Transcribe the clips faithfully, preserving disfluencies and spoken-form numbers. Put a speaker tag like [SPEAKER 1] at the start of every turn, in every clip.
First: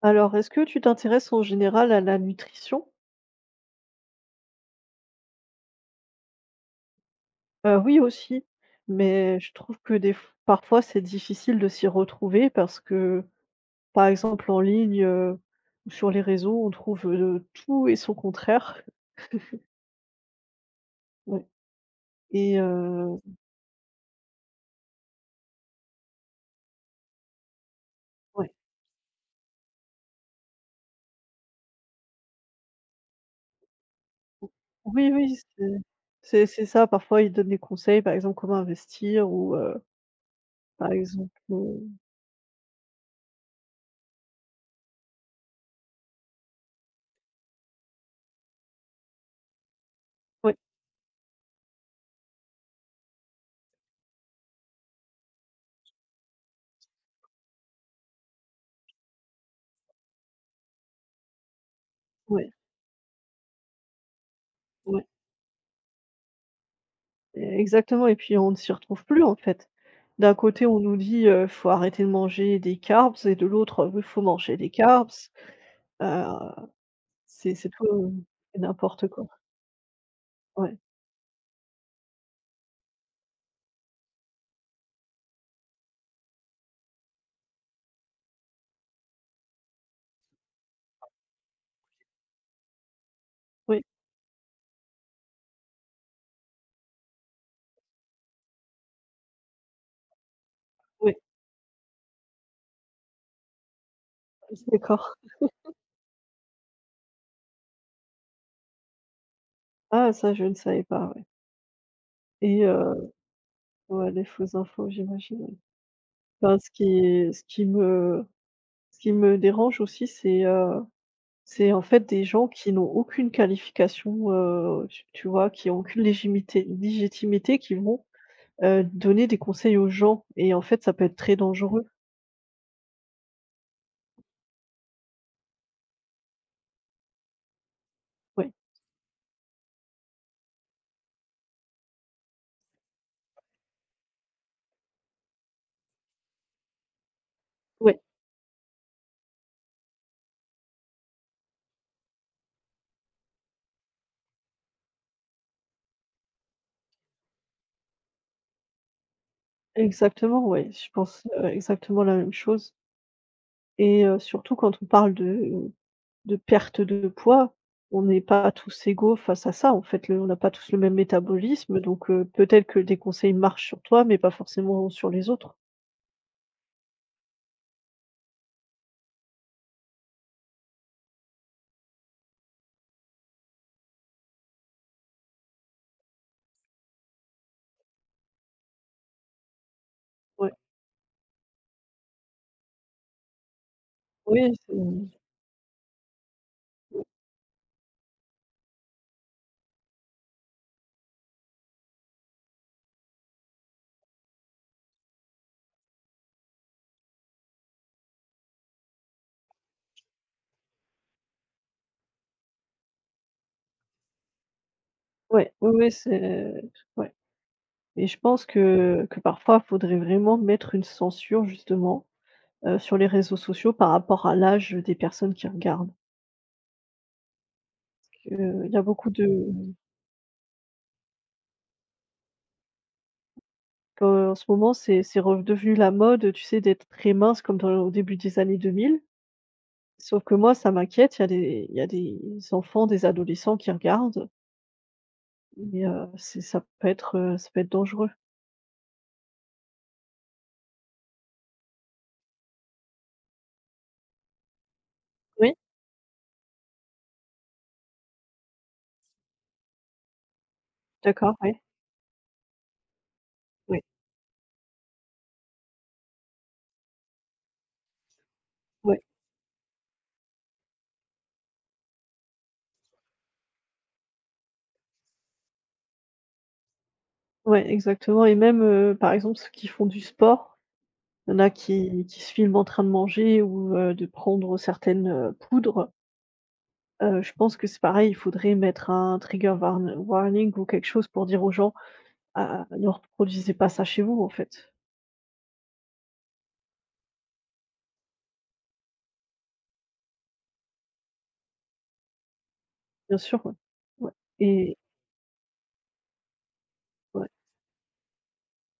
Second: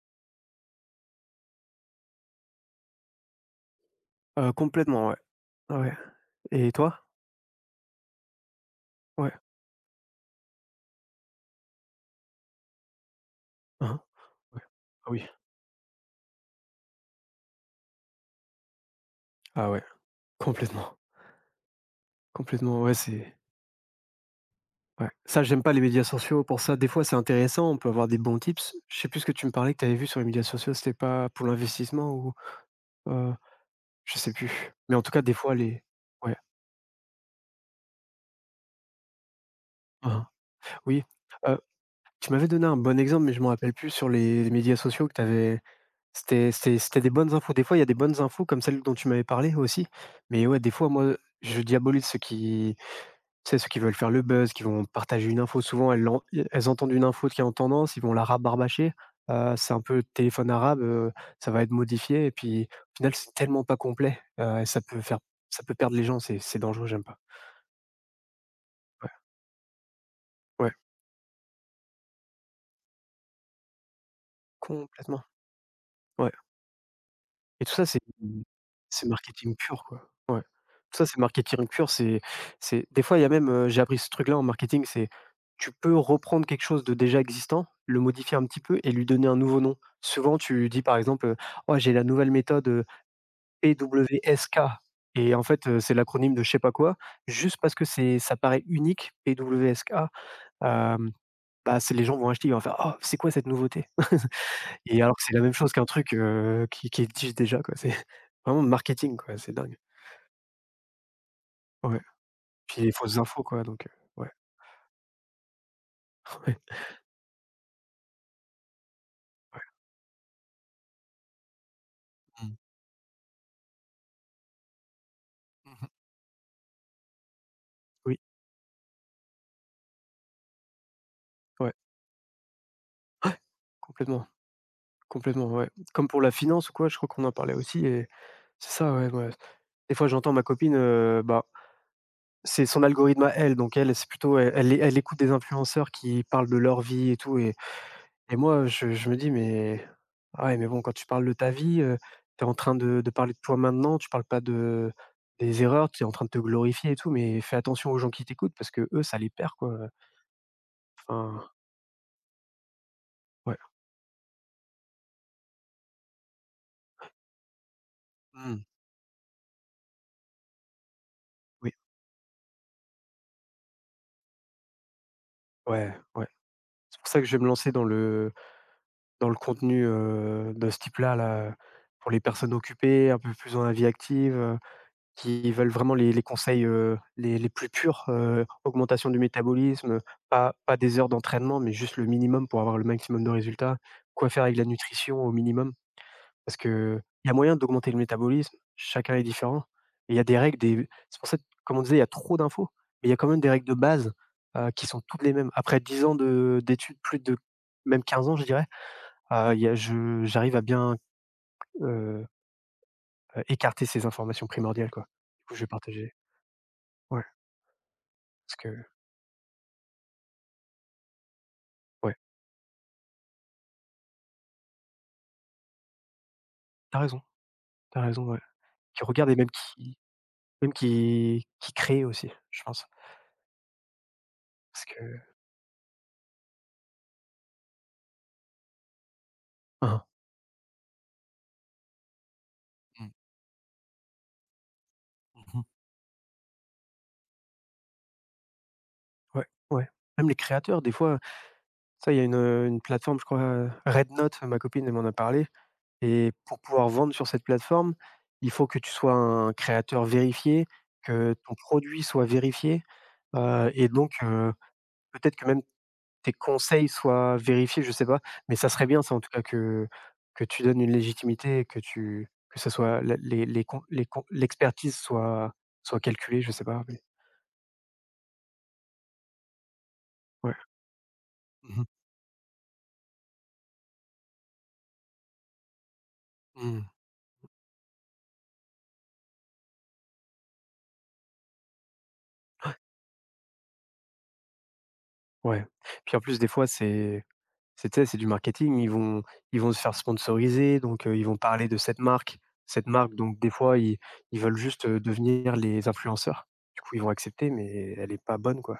[SPEAKER 1] Alors, est-ce que tu t'intéresses en général à la nutrition?
[SPEAKER 2] Heu, complètement, ouais. Ouais et toi?
[SPEAKER 1] Heu, oui aussi,
[SPEAKER 2] Ouais.
[SPEAKER 1] mais je trouve que des f parfois c'est difficile de s'y retrouver parce que,
[SPEAKER 2] Mmh mh.
[SPEAKER 1] par exemple en
[SPEAKER 2] Ouais.
[SPEAKER 1] ligne,
[SPEAKER 2] Ah oui.
[SPEAKER 1] heu, ou sur les réseaux, on trouve, heu, tout et son contraire.
[SPEAKER 2] Ah ouais, complètement,
[SPEAKER 1] Ouais et
[SPEAKER 2] complètement, ouais,
[SPEAKER 1] heu,
[SPEAKER 2] c'est ouais. Ça, j'aime pas les médias sociaux pour ça. Des fois, c'est intéressant, on peut avoir des bons
[SPEAKER 1] ouais.
[SPEAKER 2] tips. Je sais plus ce que tu me parlais que tu avais vu sur les médias sociaux, c'était pas pour l'investissement ou, heu, je sais plus. Mais en
[SPEAKER 1] Oui,
[SPEAKER 2] tout cas, des
[SPEAKER 1] oui,
[SPEAKER 2] fois,
[SPEAKER 1] c'est
[SPEAKER 2] les ouais.
[SPEAKER 1] c'est c'est ça, parfois ils donnent des conseils, par exemple comment investir ou heu,
[SPEAKER 2] Mmh mh.
[SPEAKER 1] par
[SPEAKER 2] Oui,
[SPEAKER 1] exemple,
[SPEAKER 2] heu,
[SPEAKER 1] heu
[SPEAKER 2] tu m'avais donné un bon exemple, mais je m'en rappelle plus sur les les médias sociaux que tu avais. C'était c'était c'était des bonnes infos. Des fois, il y a des bonnes infos comme celle dont tu m'avais parlé aussi. Mais
[SPEAKER 1] ouais,
[SPEAKER 2] ouais, des fois, moi, je diabolise ceux qui, c'est ceux qui veulent faire le buzz, qui vont partager une info, souvent elles l'en elles entendent une info qui est en tendance, ils vont la rabarbacher. Heu, c'est un peu téléphone arabe, heu, ça va être modifié et
[SPEAKER 1] ouais,
[SPEAKER 2] puis au final, c'est tellement pas complet, heu, ça peut
[SPEAKER 1] ouais.
[SPEAKER 2] faire ça peut perdre les gens, c'est c'est dangereux, j'aime pas.
[SPEAKER 1] Eh, Exactement et puis on ne s'y retrouve
[SPEAKER 2] Ouais,
[SPEAKER 1] plus, en fait. D'un côté,
[SPEAKER 2] ouais,
[SPEAKER 1] on nous dit, heu: «Faut arrêter de manger des carbs» et de l'autre, heu: «Faut manger des carbs».
[SPEAKER 2] complètement.
[SPEAKER 1] Heu,
[SPEAKER 2] Ouais.
[SPEAKER 1] c'est
[SPEAKER 2] Et
[SPEAKER 1] c'est
[SPEAKER 2] tout
[SPEAKER 1] tout,
[SPEAKER 2] ça, c'est
[SPEAKER 1] heu,
[SPEAKER 2] mmh,
[SPEAKER 1] c'est n'importe
[SPEAKER 2] c'est
[SPEAKER 1] quoi.
[SPEAKER 2] marketing pur, quoi. Ouais.
[SPEAKER 1] Ouais.
[SPEAKER 2] Tout ça, c'est marketing pur. C'est c'est Des fois, il y a même, heu, j'ai appris ce truc-là en marketing, c'est tu peux reprendre quelque chose de déjà existant, le modifier un petit peu et lui donner un nouveau nom. Souvent, tu dis, par exemple, heu: «Oh, j'ai la nouvelle méthode, heu,
[SPEAKER 1] Oui,
[SPEAKER 2] P W S K». Et en fait, heu, c'est l'acronyme de je sais pas quoi, juste parce que c'est ça paraît unique, P W S K,
[SPEAKER 1] oui,
[SPEAKER 2] hem, bah, c'est les gens vont acheter, ils vont faire: «Oh, c'est quoi cette nouveauté?»
[SPEAKER 1] je suis
[SPEAKER 2] Et
[SPEAKER 1] d'accord.
[SPEAKER 2] alors que c'est la même chose qu'un truc, heu, qui qui existe déjà quoi, c'est vraiment marketing quoi, c'est dingue.
[SPEAKER 1] Ah ça, je ne savais pas, ouais
[SPEAKER 2] Ouais,
[SPEAKER 1] et
[SPEAKER 2] puis les
[SPEAKER 1] heu,
[SPEAKER 2] fausses infos quoi, donc, heu,
[SPEAKER 1] ouais, les
[SPEAKER 2] ouais,
[SPEAKER 1] fausses infos, j'imagine, ouais.
[SPEAKER 2] ouais.
[SPEAKER 1] Enfin, ce qui ce qui me ce qui me dérange aussi, c'est, heu, c'est en fait des gens
[SPEAKER 2] Mmh.
[SPEAKER 1] qui n'ont aucune qualification, heu, tu tu vois? Qui ont
[SPEAKER 2] Mmh.
[SPEAKER 1] aucune légitimité légitimité, qui vont
[SPEAKER 2] Oui,
[SPEAKER 1] Heu, donner des conseils aux gens et en fait, ça peut être très
[SPEAKER 2] ouais,
[SPEAKER 1] dangereux.
[SPEAKER 2] complètement, complètement, ouais. Comme pour la finance ou quoi, je crois qu'on en parlait aussi, et
[SPEAKER 1] Ouais,
[SPEAKER 2] c'est ça, ouais, ouais. Des fois, j'entends ma copine, heu, bah, c'est son algorithme à elle, donc elle, c'est plutôt elle elle elle écoute des influenceurs qui parlent de leur vie et tout, et...
[SPEAKER 1] ouais,
[SPEAKER 2] Et moi, je je me dis: «Mais ah ouais, mais bon, quand tu parles de ta vie, heu, tu es en train de de parler de toi maintenant, tu parles pas de des erreurs, tu es en train de te glorifier et tout, mais fais attention aux gens qui t'écoutent parce que eux, ça les perd, quoi»,
[SPEAKER 1] exactement, ouais, je pense, heu,
[SPEAKER 2] enfin,
[SPEAKER 1] exactement la même chose
[SPEAKER 2] ouais.
[SPEAKER 1] et heu, surtout quand on parle de de perte de poids, on n'est pas
[SPEAKER 2] Mmh,
[SPEAKER 1] tous égaux face à ça, en fait, le on n'a pas tous le même
[SPEAKER 2] oui,
[SPEAKER 1] métabolisme donc heu, peut-être que des conseils marchent sur toi, mais pas forcément sur les autres.
[SPEAKER 2] ouais, ouais. C'est pour ça que je vais me lancer dans le dans le contenu, heu, de ce type-là, là, pour les personnes occupées, un peu plus dans la vie active, euh, qui veulent vraiment les les conseils, heu, les les plus purs, heu, augmentation du métabolisme,
[SPEAKER 1] Ouais,
[SPEAKER 2] pas pas des heures d'entraînement, mais juste le minimum pour avoir le maximum de résultats. Quoi faire
[SPEAKER 1] oui,
[SPEAKER 2] avec la
[SPEAKER 1] c'est
[SPEAKER 2] nutrition au minimum? Parce qu'il y a moyen d'augmenter le métabolisme, chacun est différent, et il y a des règles, des c'est pour ça que, comme on disait, il y a trop d'infos, mais il y a quand même des règles de base, heu, qui sont toutes les mêmes. Après dix ans de d'études, plus de, même quinze ans, je dirais, heu, il y a je j'arrive à bien, heu, écarter ces informations primordiales, quoi. Du
[SPEAKER 1] ouais,
[SPEAKER 2] coup, je vais
[SPEAKER 1] oui, oui,
[SPEAKER 2] partager,
[SPEAKER 1] c'est ouais
[SPEAKER 2] ouais,
[SPEAKER 1] et je pense
[SPEAKER 2] parce que
[SPEAKER 1] que que parfois, faudrait vraiment mettre une censure justement
[SPEAKER 2] ouais,
[SPEAKER 1] heu, sur les réseaux sociaux par rapport à l'âge des personnes qui regardent.
[SPEAKER 2] t'as raison, t'as raison, ouais.
[SPEAKER 1] Heu, il y a
[SPEAKER 2] Qui
[SPEAKER 1] beaucoup
[SPEAKER 2] regarde, et même
[SPEAKER 1] de
[SPEAKER 2] qui, même qui qui crée aussi, je pense.
[SPEAKER 1] En ce moment,
[SPEAKER 2] Parce
[SPEAKER 1] c'est c'est
[SPEAKER 2] que
[SPEAKER 1] redevenu la mode, tu sais, d'être très mince comme dans au début des années deux mille.
[SPEAKER 2] hein.
[SPEAKER 1] Sauf que moi, ça m'inquiète, il y a des il y a des enfants, des
[SPEAKER 2] Mmh.
[SPEAKER 1] adolescents qui regardent
[SPEAKER 2] Mmh. Hein.
[SPEAKER 1] et heu, c'est ça peut être, heu, ça peut être dangereux.
[SPEAKER 2] Ouais, ouais. Même les créateurs, des fois, ça il y a une, heu, une plateforme, je crois, heu, Rednote, ma copine elle m'en a parlé,
[SPEAKER 1] Oui,
[SPEAKER 2] et pour pouvoir vendre sur cette plateforme, il faut que tu sois un créateur vérifié, que
[SPEAKER 1] d'accord, oui,
[SPEAKER 2] ton produit soit vérifié, heu
[SPEAKER 1] oui,
[SPEAKER 2] et donc heu, peut-être que même tes conseils soient vérifiés, je sais pas, mais ça serait
[SPEAKER 1] oui,
[SPEAKER 2] bien ça en tout cas, que que tu donnes une légitimité, et que tu que ça soit la les les con les con l'expertise soit soit calculée, je sais pas, mais
[SPEAKER 1] ouais, exactement et même, heu, par exemple, ceux qui font du
[SPEAKER 2] ouais.
[SPEAKER 1] sport, il y en a
[SPEAKER 2] Mmh mh.
[SPEAKER 1] qui qui se filment en train de manger ou, heu, de prendre certaines, heu, poudres.
[SPEAKER 2] Mmh.
[SPEAKER 1] Heu, je pense que c'est pareil, il faudrait mettre un trigger warn warning ou quelque chose pour dire aux gens: «Ah, ah, ne reproduisez pas ça chez vous», en fait.
[SPEAKER 2] Ouais. Puis en plus, des fois, c'est c'est, tu sais, c'est du marketing, ils vont ils vont se faire sponsoriser, donc heu, ils vont parler de cette marque, cette marque,
[SPEAKER 1] Bien
[SPEAKER 2] donc
[SPEAKER 1] sûr,
[SPEAKER 2] des
[SPEAKER 1] ouais.
[SPEAKER 2] fois ils
[SPEAKER 1] Ouais
[SPEAKER 2] ils veulent
[SPEAKER 1] et
[SPEAKER 2] juste, heu, devenir les influenceurs. Du coup, ils vont
[SPEAKER 1] ouais,
[SPEAKER 2] accepter, mais elle est pas bonne quoi,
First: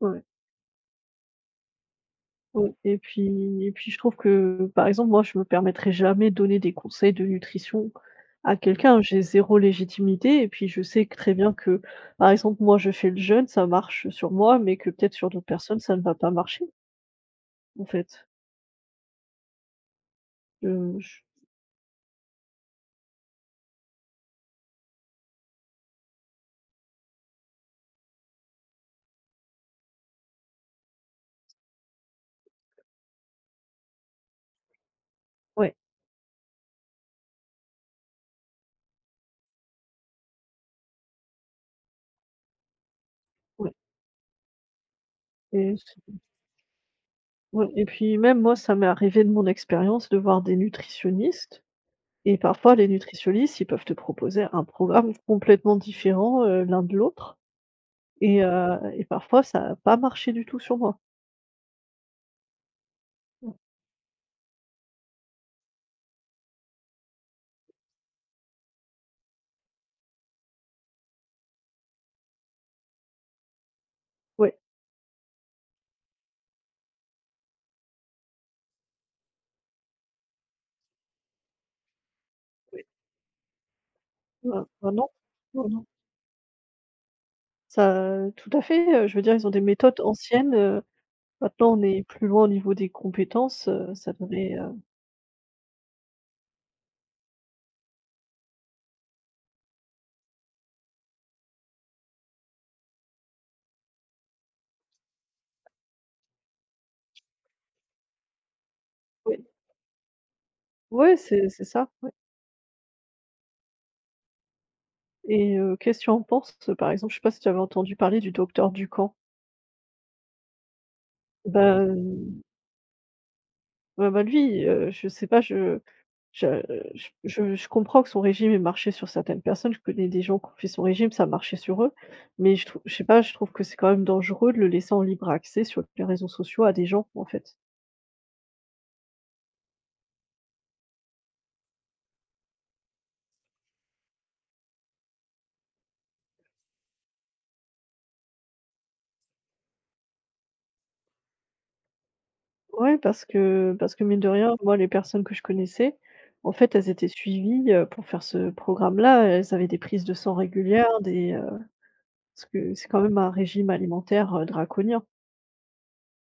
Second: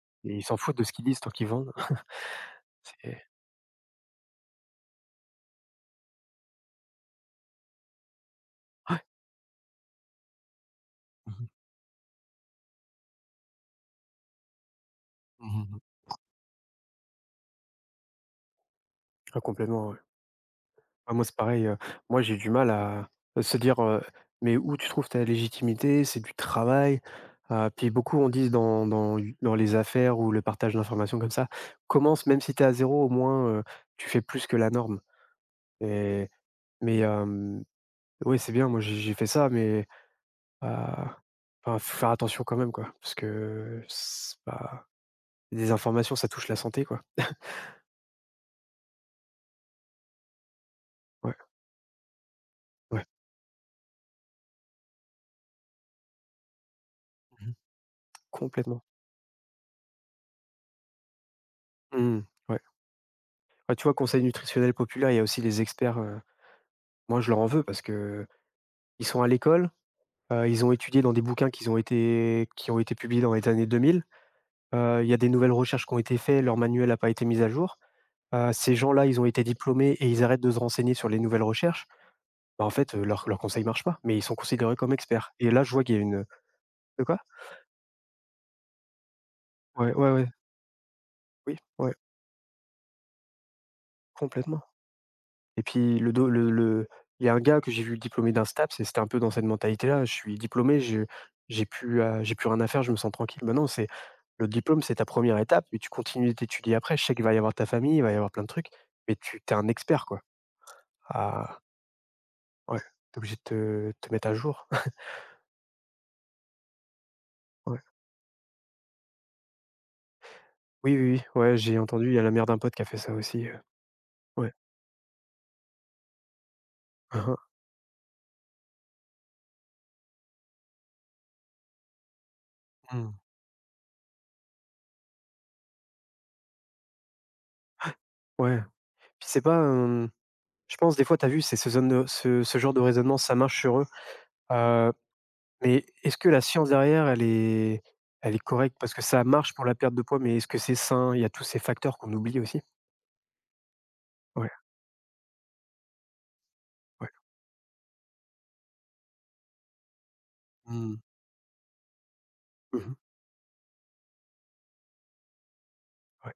[SPEAKER 1] ouais,
[SPEAKER 2] et ils s'en foutent de ce qu'ils disent tant qu'ils vendent.
[SPEAKER 1] ouais et
[SPEAKER 2] C'est
[SPEAKER 1] puis et puis je trouve que, par exemple, moi, je me permettrais jamais de donner des conseils de nutrition à quelqu'un. J'ai zéro légitimité et puis je sais que très
[SPEAKER 2] Mmh mh.
[SPEAKER 1] bien que, par exemple, moi, je fais le jeûne, ça marche sur moi, mais que peut-être sur d'autres
[SPEAKER 2] Mmh.
[SPEAKER 1] personnes, ça ne va pas marcher, en fait.
[SPEAKER 2] Ah complètement, ouais.
[SPEAKER 1] Heu, je
[SPEAKER 2] Ouais, moi, c'est pareil, heu, moi, j'ai du mal à à se dire, heu: «Mais où tu trouves ta légitimité? C'est du travail». Heu, puis beaucoup on dit dans dans dans les affaires ou le partage d'informations comme ça: «Commence même si tu es à zéro au moins, heu, tu fais plus que la norme»,
[SPEAKER 1] ouais,
[SPEAKER 2] et mais hem, oui, c'est bien, moi j'ai j'ai fait ça, mais heu, enfin, faut faire attention quand même quoi, parce
[SPEAKER 1] ouais
[SPEAKER 2] que c'est pas des
[SPEAKER 1] et
[SPEAKER 2] informations, ça touche la santé, quoi.
[SPEAKER 1] oui et puis même moi, ça m'est arrivé de mon expérience de voir des
[SPEAKER 2] Ouais,
[SPEAKER 1] nutritionnistes et parfois les
[SPEAKER 2] ouais.
[SPEAKER 1] nutritionnistes, ils peuvent te proposer un programme complètement différent, heu, l'un de l'autre
[SPEAKER 2] Mmh.
[SPEAKER 1] et heu
[SPEAKER 2] Complètement.
[SPEAKER 1] et parfois ça a pas marché du tout sur moi.
[SPEAKER 2] Mmh. Ouais. Ouais.
[SPEAKER 1] Oui.
[SPEAKER 2] Ah, tu vois, conseil nutritionnel populaire, il y a aussi les experts. Moi, je leur en veux parce que ils sont à l'école, heu, ils ont étudié dans des bouquins qu'ils ont été qui ont été publiés dans les années deux mille.
[SPEAKER 1] Ouais,
[SPEAKER 2] Heu, il y a des nouvelles recherches qui ont été faites, leur manuel n'a pas été mis à jour. Heu, ces gens-là, ils ont été diplômés et ils arrêtent de se renseigner sur les nouvelles recherches. Bah, en
[SPEAKER 1] ouais.
[SPEAKER 2] fait, euh, leur leurs leurs conseils marchent pas, mais ils sont
[SPEAKER 1] Ben
[SPEAKER 2] considérés
[SPEAKER 1] ben
[SPEAKER 2] comme
[SPEAKER 1] non,
[SPEAKER 2] experts, et là,
[SPEAKER 1] non,
[SPEAKER 2] je vois
[SPEAKER 1] non.
[SPEAKER 2] qu'il y a une, de quoi?
[SPEAKER 1] Ça tout à fait, heu, je veux dire, ils ont des
[SPEAKER 2] Ouais,
[SPEAKER 1] méthodes
[SPEAKER 2] ouais, ouais.
[SPEAKER 1] anciennes, heu,
[SPEAKER 2] Oui,
[SPEAKER 1] maintenant on
[SPEAKER 2] ouais,
[SPEAKER 1] est plus loin au niveau des compétences, heu, ça devrait,
[SPEAKER 2] complètement.
[SPEAKER 1] heu
[SPEAKER 2] Et puis le do le le il y a un gars que j'ai vu diplômé d'un STAPS, et c'était un peu dans cette mentalité-là: «Je suis diplômé, je j'ai plus à j'ai plus rien à faire, je me sens tranquille». Bah non, c'est le diplôme, c'est ta première étape, mais tu continues d'étudier après. Je sais qu'il va y avoir ta famille, il va y avoir plein de trucs, mais
[SPEAKER 1] oui,
[SPEAKER 2] tu es un expert, quoi.
[SPEAKER 1] ouais, c'est
[SPEAKER 2] Ah
[SPEAKER 1] c'est ça, ouais
[SPEAKER 2] ouais, tu obligé de te te mettre à jour.
[SPEAKER 1] et heu, qu'est-ce que tu en penses, par exemple, je sais pas si tu avais
[SPEAKER 2] Ouais.
[SPEAKER 1] entendu parler du docteur Ducamp?
[SPEAKER 2] Oui, oui, oui, ouais, j'ai entendu, il y a la
[SPEAKER 1] Ben
[SPEAKER 2] mère d'un pote qui a fait ça aussi, heu,
[SPEAKER 1] Bah bah,
[SPEAKER 2] ouais.
[SPEAKER 1] lui, heu, je sais pas, je je je
[SPEAKER 2] Hein,
[SPEAKER 1] je je comprends que son régime ait marché sur certaines personnes. Je connais des gens qui ont fait son régime, ça a marché sur eux, mais je trou je
[SPEAKER 2] hein.
[SPEAKER 1] sais
[SPEAKER 2] Mmh.
[SPEAKER 1] pas, je trouve que c'est quand même dangereux de le laisser en libre accès sur les réseaux sociaux à des gens, en fait.
[SPEAKER 2] Ouais. Puis c'est pas, hem, je pense des fois t'as vu, c'est ce zone de ce ce genre de raisonnement, ça marche sur eux, heu, mais est-ce que la science derrière, elle est elle est correcte? Parce que ça marche pour la perte de poids, mais est-ce que c'est sain? Il y a tous ces facteurs qu'on oublie aussi.
[SPEAKER 1] Ouais, parce que parce que mine de
[SPEAKER 2] Ouais,
[SPEAKER 1] rien, moi, les personnes que je connaissais, en fait, elles étaient
[SPEAKER 2] ouais.
[SPEAKER 1] suivies, heu, pour faire ce programme-là. Elles avaient des prises de sang
[SPEAKER 2] Mmh.
[SPEAKER 1] régulières, des, heu parce que c'est
[SPEAKER 2] Mmh.
[SPEAKER 1] quand même un régime alimentaire, heu, draconien.
[SPEAKER 2] Ouais.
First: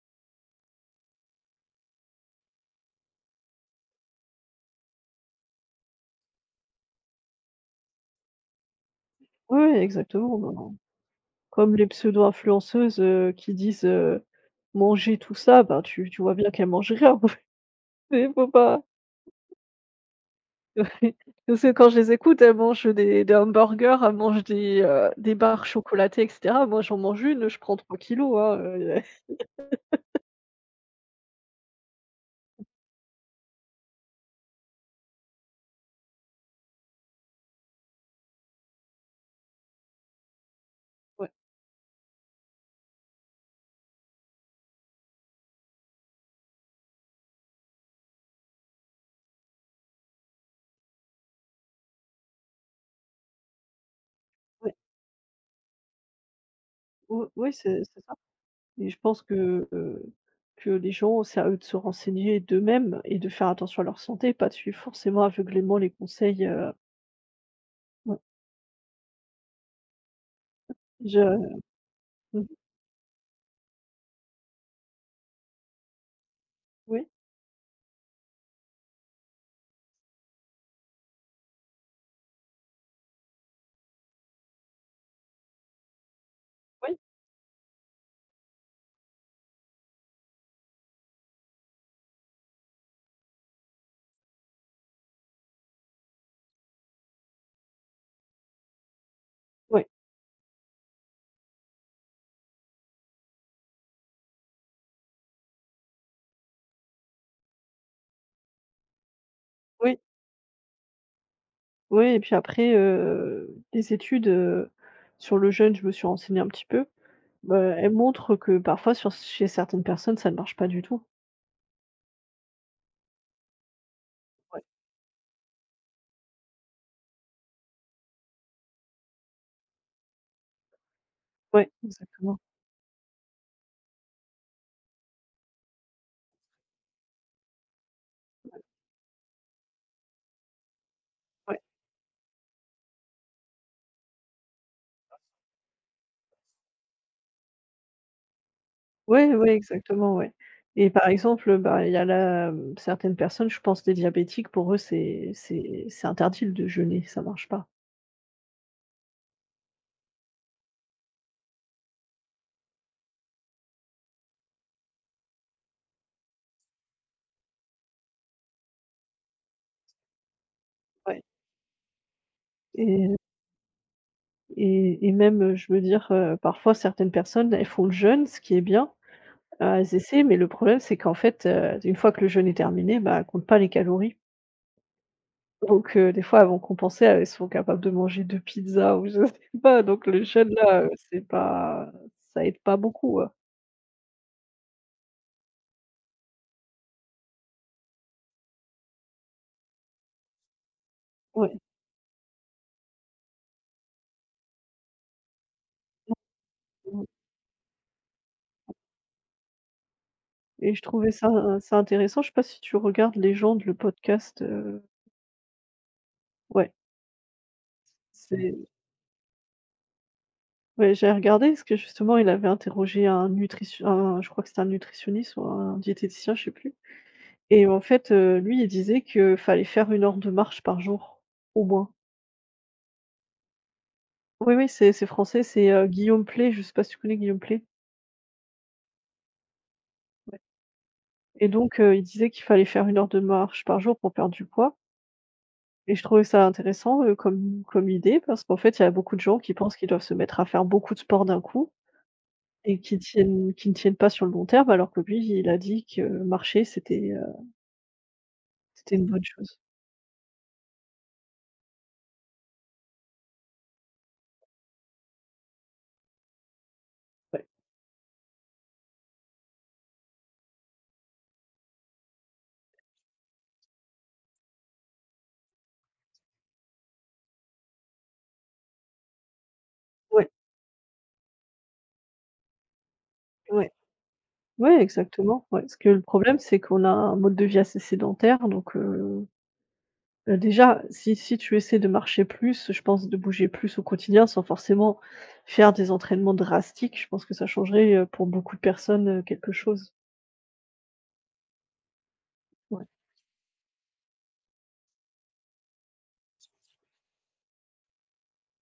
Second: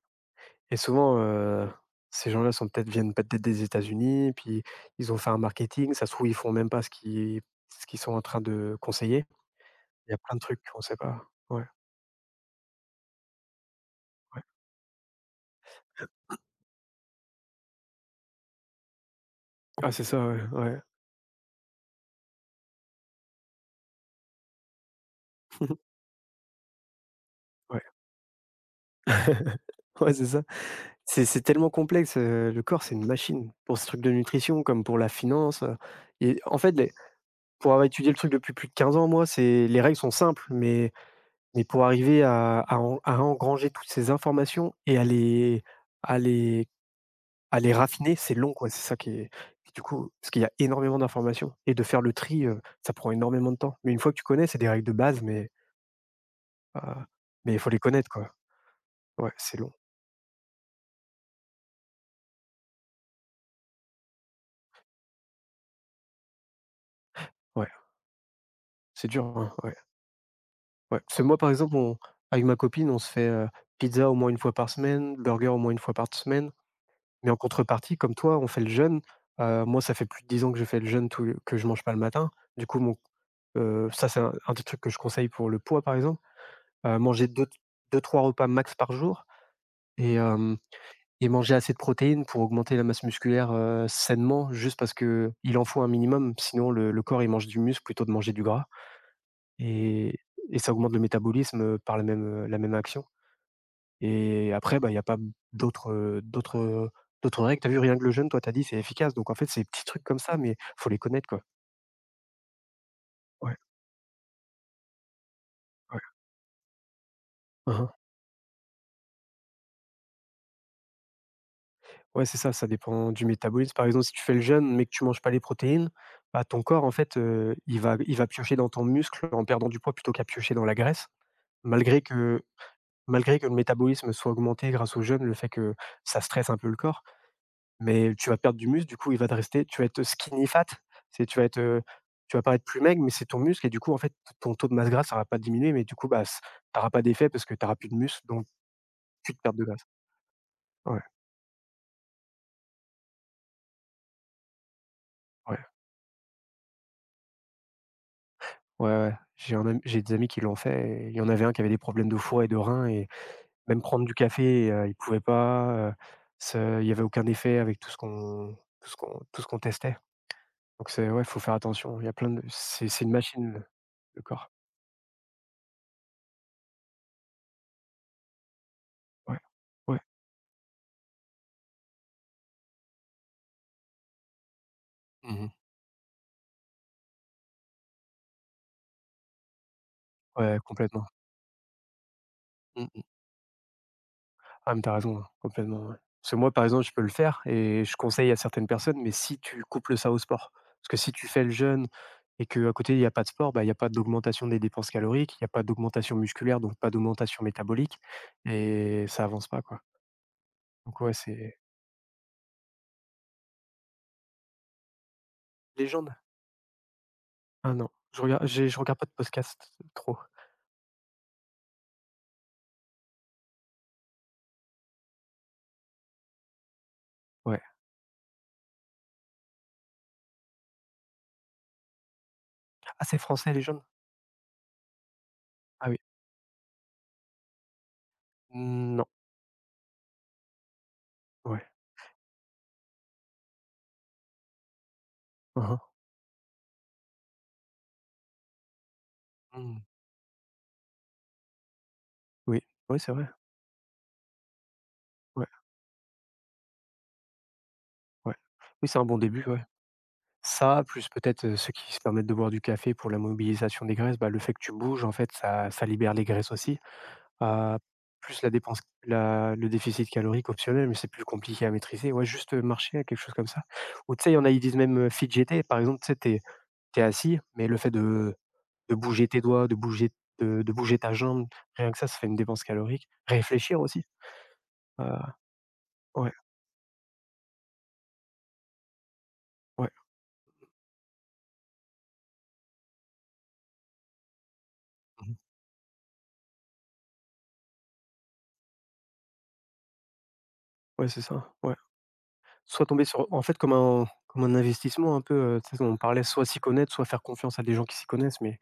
[SPEAKER 2] Et souvent, heu, ces gens-là sont peut-être viennent peut-être des États-Unis, puis ils ont fait un marketing, ça se trouve, ils font même pas ce qu'ils ce qu'ils sont en train de conseiller.
[SPEAKER 1] Oui
[SPEAKER 2] Il y a plein de trucs
[SPEAKER 1] exactement.
[SPEAKER 2] qu'on ne sait pas. Ouais,
[SPEAKER 1] Comme les pseudo-influenceuses, heu, qui disent, heu,
[SPEAKER 2] ouais.
[SPEAKER 1] manger tout ça, ben, tu tu vois bien qu'elles mangent rien. Il faut pas
[SPEAKER 2] Ah, c'est ça, ouais, ouais.
[SPEAKER 1] parce que quand je les écoute, elles mangent des des hamburgers, elles mangent des, heu, des barres chocolatées et cetera. Moi, j'en mange une, je prends
[SPEAKER 2] Ouais.
[SPEAKER 1] trois kilos. Hein, heu,
[SPEAKER 2] Ouais, c'est ça. C'est c'est tellement complexe, heu, le corps, c'est une machine. Pour ce truc de nutrition comme pour la finance, heu et en fait, les pour avoir étudié le truc depuis plus de quinze ans, moi, c'est les règles sont simples, mais
[SPEAKER 1] ouais,
[SPEAKER 2] mais pour arriver à à en à engranger toutes ces informations et à les à les à les raffiner, c'est long, quoi, c'est ça qui est, du coup, parce qu'il y a énormément d'informations, et de faire le tri, heu, ça prend énormément de temps. Mais une fois que tu connais, c'est des
[SPEAKER 1] ouais,
[SPEAKER 2] règles de base, mais heu,
[SPEAKER 1] ou oui,
[SPEAKER 2] mais il faut les
[SPEAKER 1] c'est c'est
[SPEAKER 2] connaître,
[SPEAKER 1] ça
[SPEAKER 2] quoi.
[SPEAKER 1] et je pense
[SPEAKER 2] Ouais, c'est
[SPEAKER 1] que,
[SPEAKER 2] long.
[SPEAKER 1] heu, que les gens, c'est à eux de se renseigner d'eux-mêmes et de faire attention à leur santé, pas de suivre forcément aveuglément les conseils, heu,
[SPEAKER 2] Ouais,
[SPEAKER 1] ouais,
[SPEAKER 2] c'est dur, hein, ouais, ouais. Parce
[SPEAKER 1] je
[SPEAKER 2] que moi, par exemple, on avec
[SPEAKER 1] mmh
[SPEAKER 2] ma copine, on se fait, heu, pizza au moins une fois par semaine, burger au moins une fois par semaine.
[SPEAKER 1] oui,
[SPEAKER 2] Mais en contrepartie, comme toi, on fait le jeûne. Heu, moi, ça fait plus de dix ans que je fais le jeûne tous les que je mange pas le matin. Du coup, mon heu, ça, c'est un un des trucs que je conseille pour le poids, par exemple.
[SPEAKER 1] oui,
[SPEAKER 2] Heu, manger deux 2 trois repas max par jour. Et hem et Manger assez de protéines pour augmenter la masse musculaire, heu, sainement, juste parce que il en faut un minimum, sinon le le corps il mange du muscle plutôt de manger du gras,
[SPEAKER 1] oui,
[SPEAKER 2] et et ça augmente le métabolisme, heu, par la même, la même action, et après, bah, il y a pas d'autres, heu, d'autres, heu, d'autres règles. T'as vu, rien que le jeûne, toi, t'as dit c'est efficace, donc en fait, c'est des petits
[SPEAKER 1] oui.
[SPEAKER 2] trucs comme ça, mais faut les connaître, quoi.
[SPEAKER 1] Oui et puis après, heu,
[SPEAKER 2] Ouais,
[SPEAKER 1] les études, heu, sur le jeûne, je me
[SPEAKER 2] ouais.
[SPEAKER 1] suis renseignée un petit peu. Bah, elles
[SPEAKER 2] Mmh.
[SPEAKER 1] montrent que parfois sur chez certaines personnes, ça ne marche pas du tout.
[SPEAKER 2] Ouais, c'est ça, ça dépend du métabolisme. Par exemple, si tu fais le
[SPEAKER 1] Ouais,
[SPEAKER 2] jeûne, mais que tu manges pas les protéines, bah, ton corps, en fait, heu, il va il va piocher dans ton muscle en perdant du poids plutôt qu'à piocher dans la graisse.
[SPEAKER 1] ouais.
[SPEAKER 2] Malgré
[SPEAKER 1] Exactement.
[SPEAKER 2] que Malgré que le métabolisme soit augmenté grâce au jeûne, le fait que ça stresse un peu le corps, mais tu vas perdre du muscle, du coup, il va te rester tu vas être skinny fat, c'est tu vas être,
[SPEAKER 1] Ouais.
[SPEAKER 2] heu, tu vas paraître plus maigre, mais c'est ton muscle et du coup, en fait, ton taux de masse grasse, ça va pas diminuer, mais du coup, bah, s tu auras pas d'effet parce que tu auras plus de muscle, donc plus
[SPEAKER 1] Ouais,
[SPEAKER 2] de
[SPEAKER 1] ouais,
[SPEAKER 2] perte de graisse.
[SPEAKER 1] exactement, ouais et
[SPEAKER 2] Ouais,
[SPEAKER 1] par exemple, bah, il y a la mmh, certaines personnes, je pense des diabétiques, pour eux, c'est
[SPEAKER 2] ouais.
[SPEAKER 1] c'est c'est interdit de jeûner, ça marche pas.
[SPEAKER 2] Ouais, ouais. J'ai un ami j'ai des amis qui l'ont fait et il y en avait un qui avait des problèmes de foie et de rein et même prendre du café, heu, il pouvait pas, heu, ce il y avait aucun effet avec tout ce qu'on tout ce qu'on tout ce qu'on testait. Donc c'est
[SPEAKER 1] Ouais
[SPEAKER 2] ouais, faut faire attention. Il y a plein de c'est c'est une
[SPEAKER 1] et
[SPEAKER 2] machine, le corps.
[SPEAKER 1] et et même, heu, je veux dire, heu, parfois certaines personnes, elles font le jeûne, ce qui est bien
[SPEAKER 2] Ouais.
[SPEAKER 1] ah, elles
[SPEAKER 2] Ouais.
[SPEAKER 1] essaient, mais le problème, c'est qu'en fait, heu, une fois que le jeûne est terminé, bah, elles comptent pas les calories.
[SPEAKER 2] Mmh.
[SPEAKER 1] Donc heu, des fois, elles vont compenser, elles sont capables de manger deux pizzas ou je sais pas, donc le jeûne
[SPEAKER 2] Ouais,
[SPEAKER 1] là, heu,
[SPEAKER 2] complètement.
[SPEAKER 1] c'est pas ça aide pas
[SPEAKER 2] Mmh.
[SPEAKER 1] beaucoup, heu,
[SPEAKER 2] Ah, mais tu as raison, hein, complètement, ouais. Parce que moi, par exemple, je peux le faire et je conseille à certaines personnes, mais si tu couples ça au sport. Parce que si tu fais le
[SPEAKER 1] ouais.
[SPEAKER 2] jeûne et qu'à côté, il y a pas de sport, bah, il y a pas d'augmentation des dépenses caloriques, il y a pas d'augmentation musculaire, donc pas d'augmentation métabolique et ça avance pas, quoi.
[SPEAKER 1] Et je
[SPEAKER 2] Donc
[SPEAKER 1] trouvais
[SPEAKER 2] ouais,
[SPEAKER 1] ça euh,
[SPEAKER 2] c'est
[SPEAKER 1] ça intéressant. Je sais pas si tu regardes «Légende», le podcast, heu,
[SPEAKER 2] Légende?
[SPEAKER 1] ouais,
[SPEAKER 2] Ah non, je regarde
[SPEAKER 1] c'est
[SPEAKER 2] j'ai je regarde pas de podcast trop,
[SPEAKER 1] ouais, j'ai regardé parce que justement, il avait interrogé un nutrition un je crois que c'était un nutritionniste ou un diététicien, je sais plus.
[SPEAKER 2] ouais.
[SPEAKER 1] Et en fait, heu, lui, il disait que fallait faire une heure de marche par jour, au moins.
[SPEAKER 2] Ah, c'est français, Légende?
[SPEAKER 1] Oui, oui, c'est c'est français, c'est, heu,
[SPEAKER 2] Ah oui.
[SPEAKER 1] Guillaume Play. Je sais pas si tu connais Guillaume Play.
[SPEAKER 2] Non,
[SPEAKER 1] Ouais. Et
[SPEAKER 2] ouais.
[SPEAKER 1] donc, heu, il disait qu'il fallait faire une heure de marche par jour pour perdre du poids
[SPEAKER 2] Mmh mh.
[SPEAKER 1] et je trouvais ça intéressant, heu, comme comme idée parce qu'en fait, il y a beaucoup de gens qui pensent
[SPEAKER 2] Mmh.
[SPEAKER 1] qu'ils doivent se mettre à faire beaucoup de sport d'un coup
[SPEAKER 2] Oui,
[SPEAKER 1] et qui
[SPEAKER 2] oui, c'est vrai.
[SPEAKER 1] tiennent qui ne tiennent pas sur le long terme alors que lui,
[SPEAKER 2] Ouais,
[SPEAKER 1] il a dit que marcher, c'était, heu,
[SPEAKER 2] ouais. Oui,
[SPEAKER 1] c'était
[SPEAKER 2] c'est
[SPEAKER 1] une
[SPEAKER 2] un bon
[SPEAKER 1] bonne
[SPEAKER 2] début,
[SPEAKER 1] chose.
[SPEAKER 2] ouais. Ça, plus peut-être, heu, ceux qui se permettent de boire du café pour la mobilisation des graisses, bah, le fait que tu bouges en fait ça ça libère les graisses aussi.
[SPEAKER 1] Ouais,
[SPEAKER 2] Heu, plus la dépense la le déficit calorique optionnel, mais c'est plus compliqué à maîtriser. Ouais, juste, heu, marcher, quelque chose comme ça. Ou tu sais, il y en a, ils disent même, heu, fidgeter, par exemple, tu sais, tu es tu es assis, mais le fait de de bouger tes doigts, de bouger
[SPEAKER 1] ouais,
[SPEAKER 2] de de bouger ta jambe, rien que ça, ça fait une dépense calorique.
[SPEAKER 1] ouais.
[SPEAKER 2] Réfléchir aussi,
[SPEAKER 1] Oui,
[SPEAKER 2] heu,
[SPEAKER 1] exactement, ouais. Parce que le
[SPEAKER 2] ouais,
[SPEAKER 1] problème, c'est qu'on a un mode de vie assez sédentaire, donc heu,
[SPEAKER 2] ouais.
[SPEAKER 1] bah, déjà, si si tu essaies de marcher plus, je pense de bouger plus au quotidien sans forcément
[SPEAKER 2] Mmh.
[SPEAKER 1] faire des entraînements drastiques, je pense que ça changerait, heu, pour beaucoup de personnes, heu, quelque chose.
[SPEAKER 2] Ouais, c'est ça, ouais. Soit
[SPEAKER 1] Ouais,
[SPEAKER 2] tomber sur en fait, comme un comme un investissement un peu, heu, tu sais, on parlait, soit s'y connaître, soit faire confiance à des gens qui s'y connaissent, mais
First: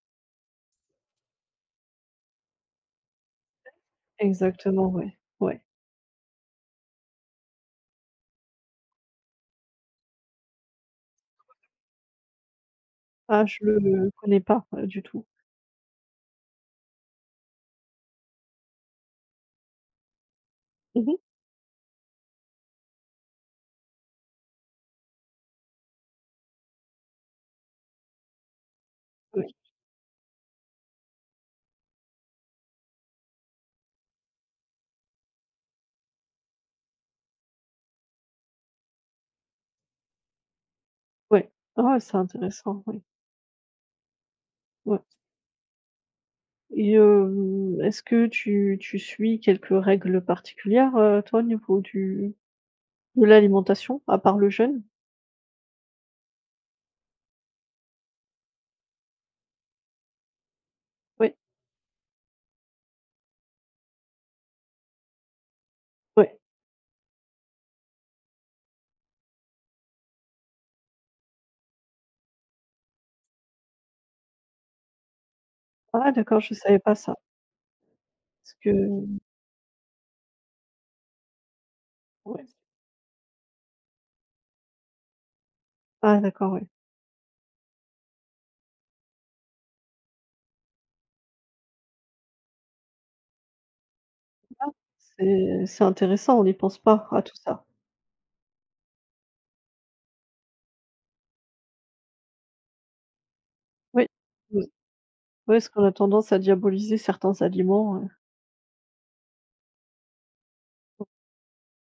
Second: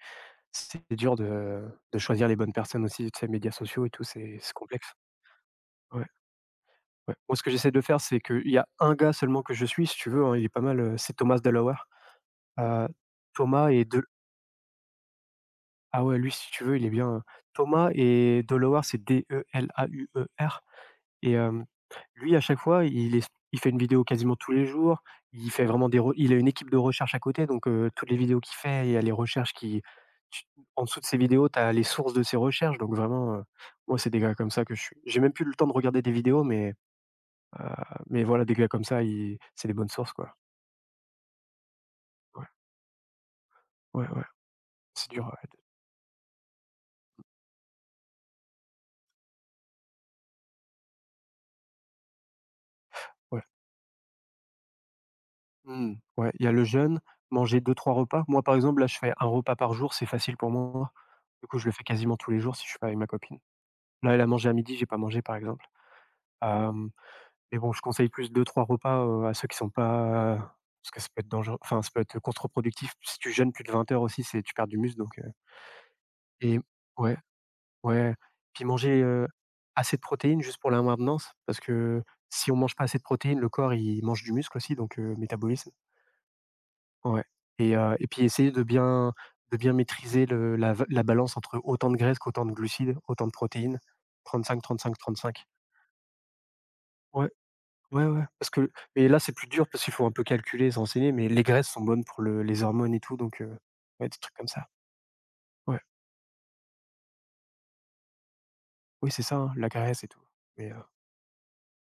[SPEAKER 2] c'est dur de de choisir les bonnes personnes aussi, tu sais, médias sociaux et tout, c'est c'est
[SPEAKER 1] exactement,
[SPEAKER 2] complexe.
[SPEAKER 1] ouais, ouais.
[SPEAKER 2] Ouais, ouais. Moi, ce que j'essaie de faire, c'est qu'il y a un gars seulement que je suis, si tu veux, hein, il est pas mal, heu, c'est Thomas Delaware. Heu,
[SPEAKER 1] Ah, je
[SPEAKER 2] Thomas et Del
[SPEAKER 1] le connais pas, heu, du tout.
[SPEAKER 2] ah ouais, lui, si tu veux, il est bien, hein. Thomas et Delaware, c'est D E L A U E R.
[SPEAKER 1] Mmh
[SPEAKER 2] Et hem, lui, à chaque fois, il est il fait une vidéo quasiment tous les jours. Il fait vraiment des re il a une équipe de recherche à côté, donc heu, toutes les vidéos qu'il fait, il y a les
[SPEAKER 1] ouais,
[SPEAKER 2] recherches qui tu en dessous de ses vidéos, tu as les sources de ses recherches, donc vraiment, heu, moi, c'est des gars comme ça que je suis j'ai même plus le temps de regarder des vidéos, mais heu, mais voilà, des gars comme ça, ils c'est des bonnes sources, quoi.
[SPEAKER 1] ouais. Ah, c'est
[SPEAKER 2] Ouais,
[SPEAKER 1] intéressant, ouais,
[SPEAKER 2] ouais, ouais,
[SPEAKER 1] ouais.
[SPEAKER 2] c'est dur, ouais,
[SPEAKER 1] Et hem, est-ce que tu tu suis quelques règles particulières, heu, toi, au niveau du de
[SPEAKER 2] ouais.
[SPEAKER 1] l'alimentation, à part le jeûne?
[SPEAKER 2] Mmh, ouais, il y a le jeûne, manger deux trois repas. Moi, par exemple, là, je fais un repas par jour, c'est facile pour moi.
[SPEAKER 1] Oui,
[SPEAKER 2] Du coup, je le fais quasiment tous les jours si je suis pas avec ma copine. Là, elle a mangé à midi, j'ai pas mangé, par exemple.
[SPEAKER 1] oui.
[SPEAKER 2] Hem, mais bon, je conseille plus deux trois repas, heu, à ceux qui sont pas parce que ça peut être dangereux enfin, ça peut être contre-productif. Si tu jeûnes plus de vingt heures aussi, c'est tu perds du muscle donc, heu
[SPEAKER 1] Ah d'accord, je
[SPEAKER 2] et
[SPEAKER 1] savais pas ça,
[SPEAKER 2] ouais, ouais.
[SPEAKER 1] parce
[SPEAKER 2] Puis
[SPEAKER 1] que
[SPEAKER 2] manger, heu, assez de protéines juste pour la maintenance parce que
[SPEAKER 1] ouais.
[SPEAKER 2] si on mange pas assez de protéines, le corps, il mange du muscle aussi donc, heu, métabolisme.
[SPEAKER 1] Ah d'accord, ouais.
[SPEAKER 2] Ouais et heu et puis essayer de bien de bien maîtriser le la va la balance entre autant de graisse qu'autant de glucides, autant de protéines, Trente-cinq,
[SPEAKER 1] Ah,
[SPEAKER 2] trente-cinq, trente-cinq.
[SPEAKER 1] c'est c'est intéressant, on n'y pense pas à
[SPEAKER 2] Ouais.
[SPEAKER 1] tout ça.
[SPEAKER 2] Ouais, ouais, parce que mais là, c'est plus dur parce qu'il faut un peu calculer, s'enseigner mais les graisses sont bonnes pour le les hormones et tout, donc heu,
[SPEAKER 1] Oui.
[SPEAKER 2] ouais, des trucs comme
[SPEAKER 1] Mmh. Ouais,
[SPEAKER 2] ça.
[SPEAKER 1] parce
[SPEAKER 2] Ouais.
[SPEAKER 1] qu'on a tendance à diaboliser certains aliments, heu
[SPEAKER 2] Oui, c'est ça, hein, la graisse et tout, mais heu